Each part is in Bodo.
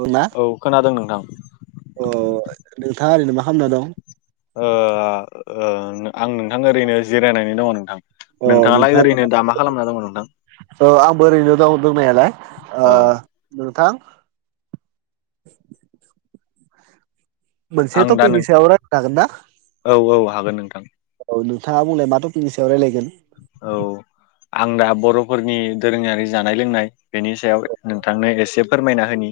औ ना खोनादों नोंथां अ नोंथाङा ओरैनो मा खालामना दं आं नोंथां ओरैनो जिरायनानै दङ नोंथां अ नोंथाङालाय ओरैनो दा मा खालामना दङ नोंथां औ आंबो ओरैनो दं दंनायालाय औ नोंथां [inaudible] आं मोनसेथ' दा नों फैनि [unintelligible] सायाव राय हागोन दा [unintelligible] औ औ हागोन नोंथां औ नो [unintelligible] ङा बुंल माथ' बिनि सायाव रायलायगोन औ आं दा बर'फोरनि दोरोङारि जानाय लोंनाय बेनि सायाव नोंथांनो एसे फोरमायना होनि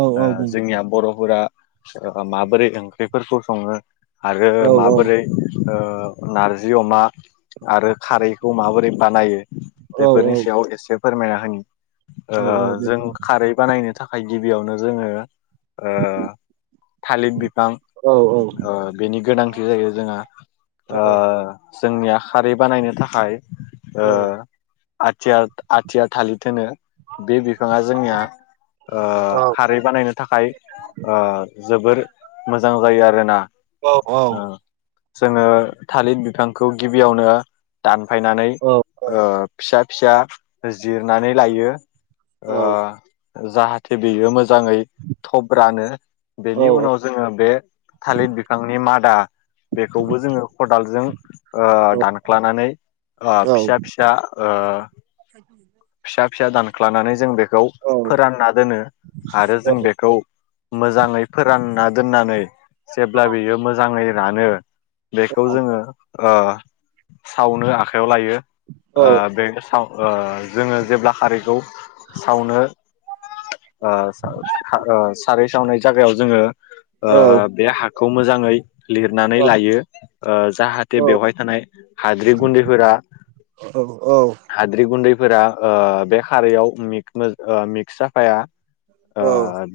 औ औ बुं जोंनिया बर'फोरा माबोरै ओंख्रिफोरखौ सङो आरो औ औ माबोरै नारजि अमा आरो खारैखौ माबोरै बानायो औ बेफोरनि सायाव एसे फोरमायना होो औ औ दे [unintelligible] जों खारै बानायनो थाखाय गिबियावनो जोङो थालिरिर [unintelligible] बिफां औ औ बेनि गोनांथि जायो जोंहा औ ओ जोंनिया खारै बानायनो थाखाय ओ आथिया- आथिया थालिर होनो। बे बिफाङा जोंनिया औ खारै ओ बानायनो थाखाय ओ जोबोर मोजां जायो आरोना। औ औ। ओ जोङो थालिर बिफांखौ गिबियावनो दानफायनानै ओ फिसा -फिसा जिरनानै लायो औ औ जाहाथे बेयो मोजां जाङै थब रानो बेनि उनाव जोङो बे थालिर बिफांनि मादा बेखौबो जोङो खदालजों ओ दानख्लानानै फिसा फिसा ओ फिसा फिसा दानख्लानानै जों बेख राव फोरानना दोने आरो जों बेखौ मोजाङै फोरानना दोननानै जेब्ला बियो मोजाङै रानो बेखौ जोङो ओ सावनो आखाइायाव लायो। ओ बे जोङो जेब्ला हारिखौ सावनो ओ ओ सारै सावनाय जायगायाव जोङो ओ बे हाखौ मोजाङै लिरनानै लायो ओ जाहाथे बेवहाय थानाय हाद्रि गुन्द्रिफोरा हाद्रि गुन्द्रि दैफोरा औ बे खारैयाव मिक्स जाफाया ओ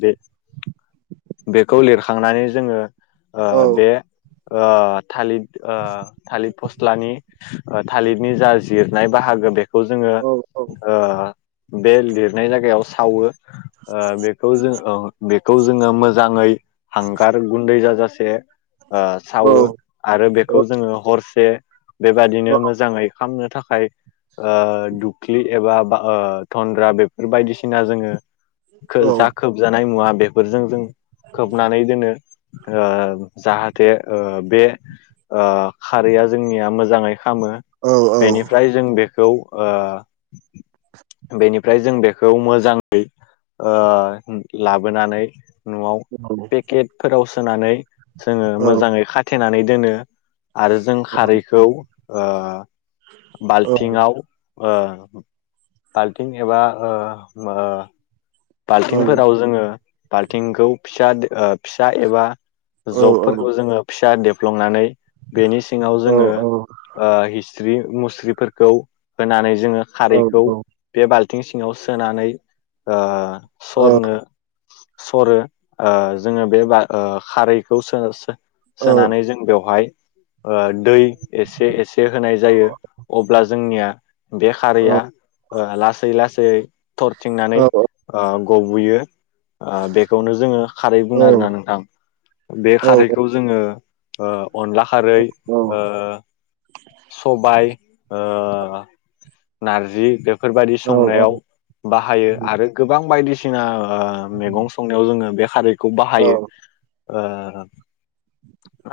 बे-बेखौ लिरखांनानै जोङो ओ बे ओ थालिद ओ थालिर फस्लानि थालिरनि जा जिरनाय बाहागो बे खौ जोङो ओ बे लिरनाय जायगायाव सावो। ओ बेखौ जों ओ बेखौ जोङो मोजाङै हांगार गुन्दै जाजास से सावो आरो बेखौ जोङो हरसे बेबादिनो मोजाङै खालामनो थाखाय ओ दुख्लि एबा थनन्द्रा बेफोर बायदिसिना जोङो खो जा खोबजानाय मुवा बेफोरजों जों खोबनानै दोनो जाहाथे बे खारैया जोंनिया मोजाङै खामो बेनिफ्राय जों बेखौ बेनिफ्राय जों बेखौ मोजाङै ओ लाबोनानै न'आव औ औ औ पेकेटफोराव सोनानै जोङो औ मोजाङै खाथेनानै दोनो। आरो जों खारैखौ ओ औ बाल्थिंआव ओ बाल्थिं एबा ओ औ बाल्थिंफोराव जोङो बाल्थिंखौ फिसा -फिसा एबा औ औ जबफोरखौ जोङो फिसा देब फ्लंनानै बेनि सिङाव औ जोङो ओ हि -स्रि मुस्रिफोरखौ होनानै जोंड़ो औ खारैखौ बे बाल -थिं सिङाव सोनानै ओ औ सरनो सरो ओ जोङो बे बा-खारैखौ सो सो औ सोनानै जों बेवहाय दै एसे एसे होनाय जायो अब्ला जोंनिया बे खारैया ओ लासै लासै थर थिंनानै गबो'यो बेखौनो जोङो खारै औ बुङो आरोना नोंथां। बे खारैखौ जोङो अनला खारै, ओ सबाय ओ नारजि बेफोरबायदि संनायाव बाहायो आरो गोबां बायदिसिना ओ मैगं संनायाव जोङो बे खारैखौ बाहायो। ओ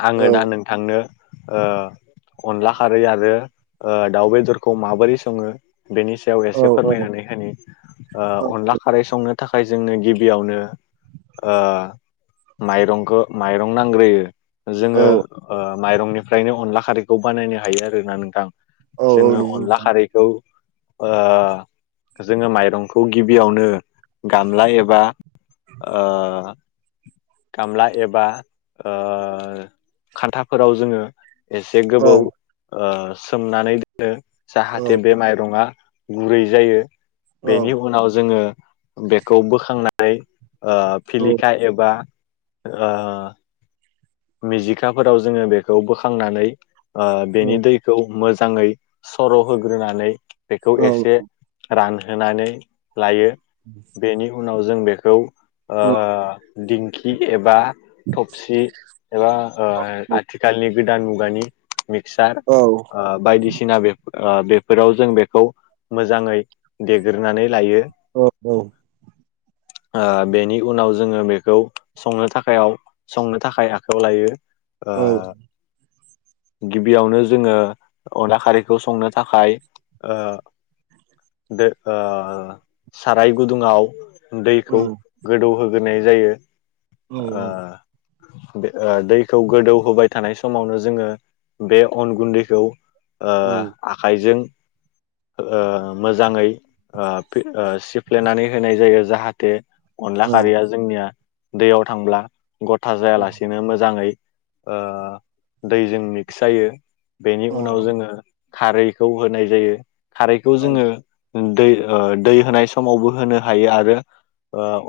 आङो दा नोंथांनो ओ अनला खारै आरो दाउ बेदरखौ माबोरै सङो? बेनि सायाव एसे औ फोरमायनानै होननि ओ अनला खारै संनो थाखाय जोंनो गिबियावनो ओ माइरंखो माइरं नांग्रोयो। जोङो औ औ माइरंनिफ्रायनो अनला खारैखौ बानायनो हायो आरोना नोंथां? जोङो नंगौ अनला नोंथां खारैखौ ओ जोङो माइरंखौ गिबियावनो गामला एबा ओ गामला एबा ओ खान्थाफोराव जोङो एसे गोबौ सोमनानै दोनो औ जाहाथे बे माइरङा गुरै जायो औ बेनि उनाव जोङो बेखौ बोखांनाय ओ फिलिखा एबा ओ मिजिखाफोराव जोङो बेखौ बोखांनानै ओ बेनि दैखौ मोजाङै सर' होग्रोनानै बेखौ औ एसे रानहोनानै लायो बेनि उनाव जों बे खौ ओ दिंखि एबा थबसि एबा ओ आथिखालनि गोदान मुगानि मिक्सार औ ओ बायदिसिना बेफोर ओ बेफोराव जों बेखौ मोजाङै देग्रोनानै लायो औ औ [inaudible] ओ बेनि उनाव जोङो बेखौ संनो थाखायाव संनो थाखाय आखायाव लायो ओ गिबियावनो जोङो अनला खारैखौ संनो थाखाय ओ दो ओ साराय गुदुङाव दैखौ औ गोदौहोग्रोनाय जायो ओ बे दैखौ गोदौहोबाय थानाय समावनो जोङो बे अन गुन्दैखौ ओ आखाइजों ओ मोजाङै ओ फे ओ सिफ्लेनानै होनाय जायो जाहाथे अनला खारिया जोंनिया दैयाव थांब्ला गथा जायालासिनो मोजाङै ओ दैजों मिक्स जायो बेनि उनाव जोङो खारैखौ होनाय जायो खारैखौ जोङो दै दै होनाय स समावबो होनो हायो आरो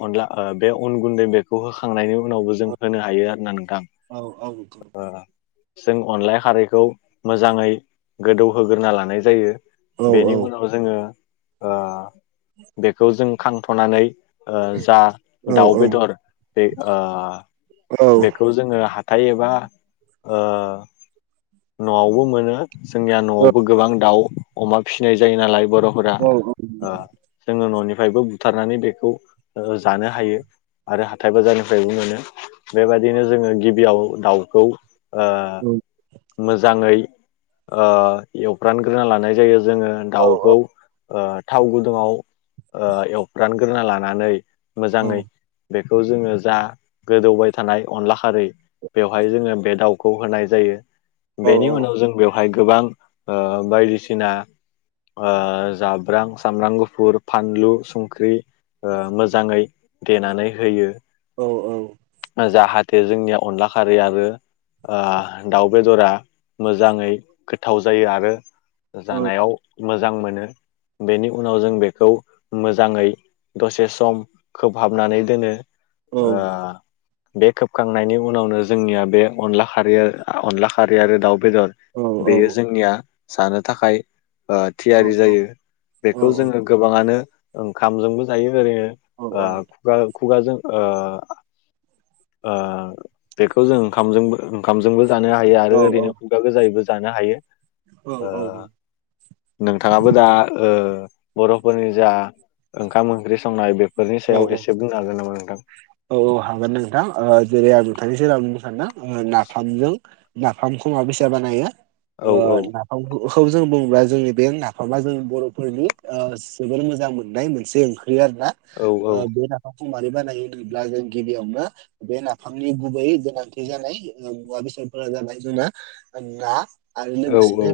अनला बे अन गुन्दै बेखौ होखांनायनि उनावबो जों होनो हायो आरोना नोंथां ओ जों अनलाय खारैखौ मोजाङै गोदौहोग्रोना लानाय जायो बेनि उनाव जोङो ओ बेखौ जों खांनथ'नानै ओ जा दाउ बेदर बे ओ बेखौ जोङो हाथाय एबा ओ न'आवबो मोनो जोंनिया न'आवबो गोबां दाउ अमा फिसिनाय जायो नालाय बर'फोरा ओ जोङो न'निफ्रायबो बुथारनानै बेखौ जानो हायो आरो हाथाय बाजारनिफ्रायबो मोनो बेबायदिनो जोङो गिबियाव दाउखौ ओ मोजाङै ओ एवग्रानग्रोना लानाय जायो जोङो दाउखौ थाव ओ गुदुङाव ओ एवफ्रानग्रोना लानानै मोजाङै औ बे बे खौ जोङो जा गोदौबाय थानाय अनला खारै बेवहाय जोङो बे दाउखौ होनाय जायो औ बेनि औ उनाव जों बेव बहाय गोबां ओ बायदिसिना जाब्रां सामब्राम गुफुर फानलु संख्रि ओ मोजाङै देनानै होयो औ औ जाहाथे जोंनिया अनला खारै आरो ओ दाउ बेदरा मोजाङै गोथाव जायो आरो जानायाव मोजां मोनो बेनि उनाव जों बे खौ मोजाङै दसे सम खोबहाबनानै दोनो ओ बे खोबखांनायनि उनावनो जोंनिया बे अनला खारि अनला खारि आरो दाउ बेदर बेयो जोंनिया जानो थाखाय ओ थियारि जायो बेखौ जोङो गोबाङानो ओंखामजोंबो जायो ओरैनो ओ खुगा खुगाजों ओ ओ बेखौ जों ओंखामबो ओंखामजोंबो जानो हायो आरो औ ओरैनो खुगा गोजायैबो जानो हायो। औ नोंथाङाबो दा बर'फोरनि जा ओंखाम ओंख्रि संनाय बेफोरनि सायाव एसे बुं हागोन नामा? नोंथां? औ औ हागोन नोंथां ओ जेरै आं नोंथांनि सेराव आं बुंनो सानदों नाफामजों नाफामखौ मा बेसा बानायो औ औ नाफामखौ खौ जों बुङोब्ला जोंनि बे नाफामा जोंनि बर'फोरनि जोबोर मोजां मोननाय मोनसे ओंख्रि आरो‌ ना औ औ बे नाफामखौ मारै बानायो होनोब्ला जों गिबियावनो बे नाफामनि गुबै गोनांथि जानाय मुवा बेसादफोरा जाबाय जोंना ना आरो औ लोगोसेनो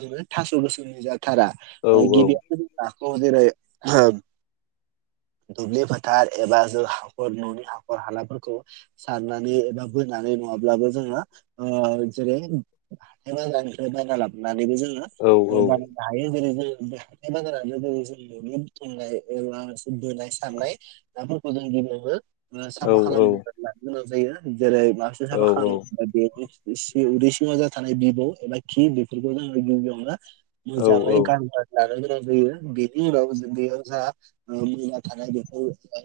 जोङो थास' गोसोमनि जाथारा औ गिबियावनो जों खौ जेरै दुब्लि फोथार एबा हाखर न'नि हाखर हालाफोरखौ सारनानै एबा बोनानै नङाब्लाबो जोङो ओ जेरै हाथाय बाजारनिफ्राइ बायना लाबोनानै जोङो औ [unintelligible] बे हाथाय बाजारानो जों न'नि बुथुमनाया मोनसे बोनाय सारनाय ना जों गिबियावनो औ साफा खालाम ग्रोना लानो गोनां जायो जेरै औ [unintelligible] सि उदै सिङाव जा थानाय बिबौ एबा खि बेफोरखौ जोङो गिबियावनो औ औ मोजाङै गारना लाग्रो नाय जायो बेनि उनाव बेयाव जा मुला थानाय बेखौ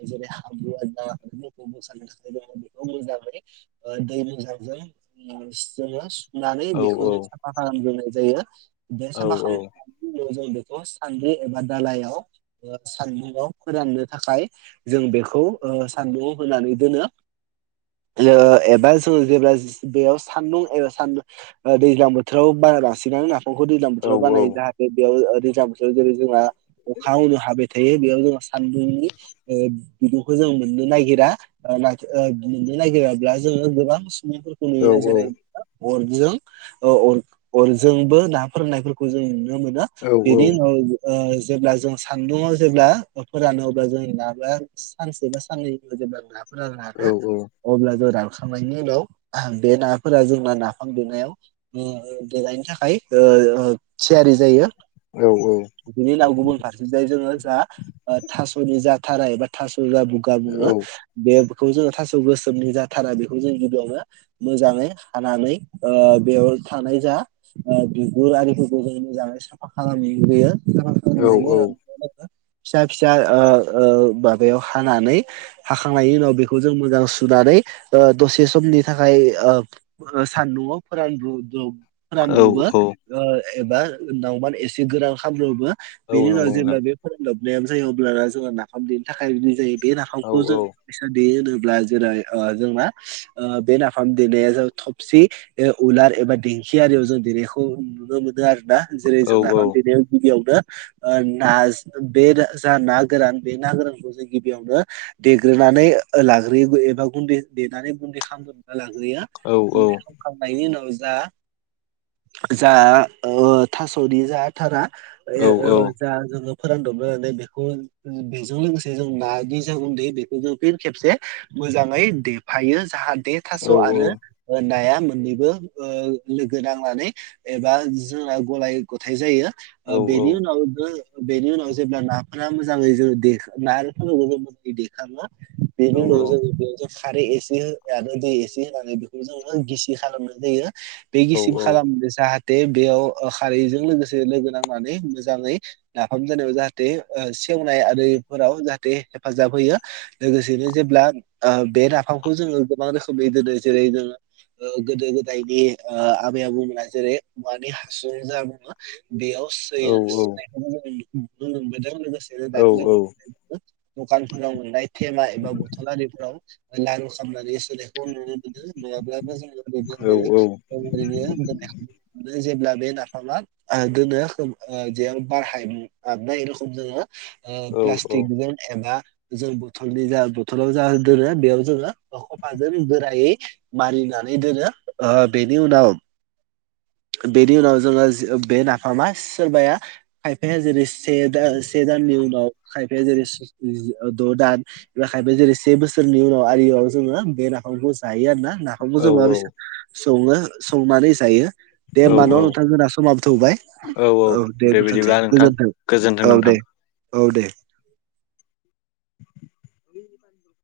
जेरै हाब्रुआदाफोरखौ मोसानो थाखाय बेखौ मोजाङै दै मोजांजों [unintelligible] नानै बेखौ औ औ जों साफा खालामग्रोनाय जायो बे औ साफा खालामनायनि उनाव जों बेखौ सान्द्रि एबा दालायाव सान्द्रियाव फोराननो थाखाय जों बेखौ सान्दुंङाव होनानै दोनो एबा जोङो जेब्ला बेयाव सान्दुं एबा सानदुं दैज्लां बोथोराव बा लासिनानै नाफामखौ दैज्लां बोथोराव बानायायो औ जाहाथे बेयाव दैजां बोथोराव जेरै जोंहा अखा हाब बियाव जों सानदुंनि बिदुंखौ जों मोननो नागिरा [unintelligible] [unintelligible] अरजों अरजोंबो ना फोरननायफोरखौ जों नुनो मोनो औ बेनि उनाव जेब्ला जों सान्दुङाव जेब्ला फोरानो अब्ला जों ना सानसे बा साननै जेब्ला नाफोरा रानो अब्ला जों रानखांनायनि उनाव बे नाफोरा जोंना नाफाम दुनायाव देेनायनि थाखाय थियारि जायो। बिनि उनाव गुबुन फारसे जाय जोङो जा थास'नि जा थाराय एबा थास' [unintelligible] बेखौ जोङो थास' गोसोमनि जाथारा बेखौ जों गिबियावनो मोजाङै हानानै बेयाव थानाय जा बिगुर आरिफोरखौ जों मोजाङै साफा खालामै होयो [unintelligible] फिसा फिसा ओ ओ माबायाव हानानै हाखांनायनि उनाव बेखौ जों मोजां सुनानै दसे सम नि थाखाय सानदुंआव फोरान औ रानदुबो औ एबा नावमान एसे गोरान खालामनोबो बेनि उनाव नंगौ जेब्ला नोंथां बे फोरान दबनायानो जायो अब्ला जोंहा नाफाम थेनो थाखाय रेदि जायो बे औ नाफामखौ जो औ फैसा दे होनोब जेरै जोंना बे नाफाम देनाया ओ थबसि उलार एबा खियारियाव जों देनायखौ नुनो मोनो आरो ना जेरै औ जों नाफाम देनायाव गिबियावनो ना बे जा ना गोरान बे ना गोरानखौ जों गिबियावनो देग्रोनानै लाग्रोयो एबा गुन्दै देनानै गुन्दै खालामोब [unintelligible] लगै औ हे सब खालाम लायनायनि न जा जा ओ थास'दि जाथारा [unintelligible] ए औ औ जा जफुर दब म बेखौ बेजों लोगोसे जों नानि जा गुन्दै बेखौ जों फिन खेबसे मोजांङै देफायो जाहा बे थास' आरो ओ नाया मोननैबो ओ लोगो नांनानै एबा जोंना गलाय गथाय जायो ओ बेनि उनाव गो बेनि उनाव जेब्ला नाफ्रा मो मोजांङै जों [unintelligible] मोजाङै देखाङो बेनि उनाव जो बे खारै एसे हो आरो दै एसे होनानै बेखौ जोंङो गिसि खालामनाय जायो। बे गिसिब खालामनो जा दे बेयाव खारैजों लोगोसे लोगो नांनानै मोजांङै नाफाम जानायाव जाहाथे सेवनाय आरिफोराव जाहाथे हेफाजाब होयो लोगोसेनो जेब्ला बे नाफामखौ जों गोबां रोखोमनि दोनो जेरै जोंङो ओ गोदो गोदायनि ओ आबै आबौमोना जेरै औवानि हासुं जों बेयाव सोयो सोनायखैनो जोंङो नुबोदों लोगोसेनो औ दानि औ दखानफोराव मोननाय खेमा एबा बथल आरिफोराव लारु खालामनानै सोनायखौ आं नुनो मोनो नुवाब्लाबो औ जों [unintelligible] जेब्ला बे नाफामा ओ दोनो जेयाव बारहायनाय जे रखम जोंङो ओ औ औ प्लास्टिकजों एबा जों बथलनि जा बथलाव जा दोनो बेयाव जोंङो खफाजों गोरायै मारिना सानै दोनो ओ बेनि उनाव [inaudible] बेनि उनाव जोंङो जो बे नाफामा सोरबाया खायफाया जेरै से दा से दाननि उनाव खायफाया जेरै से द' दान एबा खायफाया जेरै से बोसोरनि उनाव बारियाव जोंङो बे नाफामखौ जायो आरो ना नाफामखौ औ जों माबसे संङो संनानै जायो दे औ होमबा न' औ नोंथांमोनहा समाथौबाय औ दे दुथोनसै बिदिब्ला नोंथां गोजोनथों गोजोन्थों औ नोंथां। दे। औ दे। [inaudible]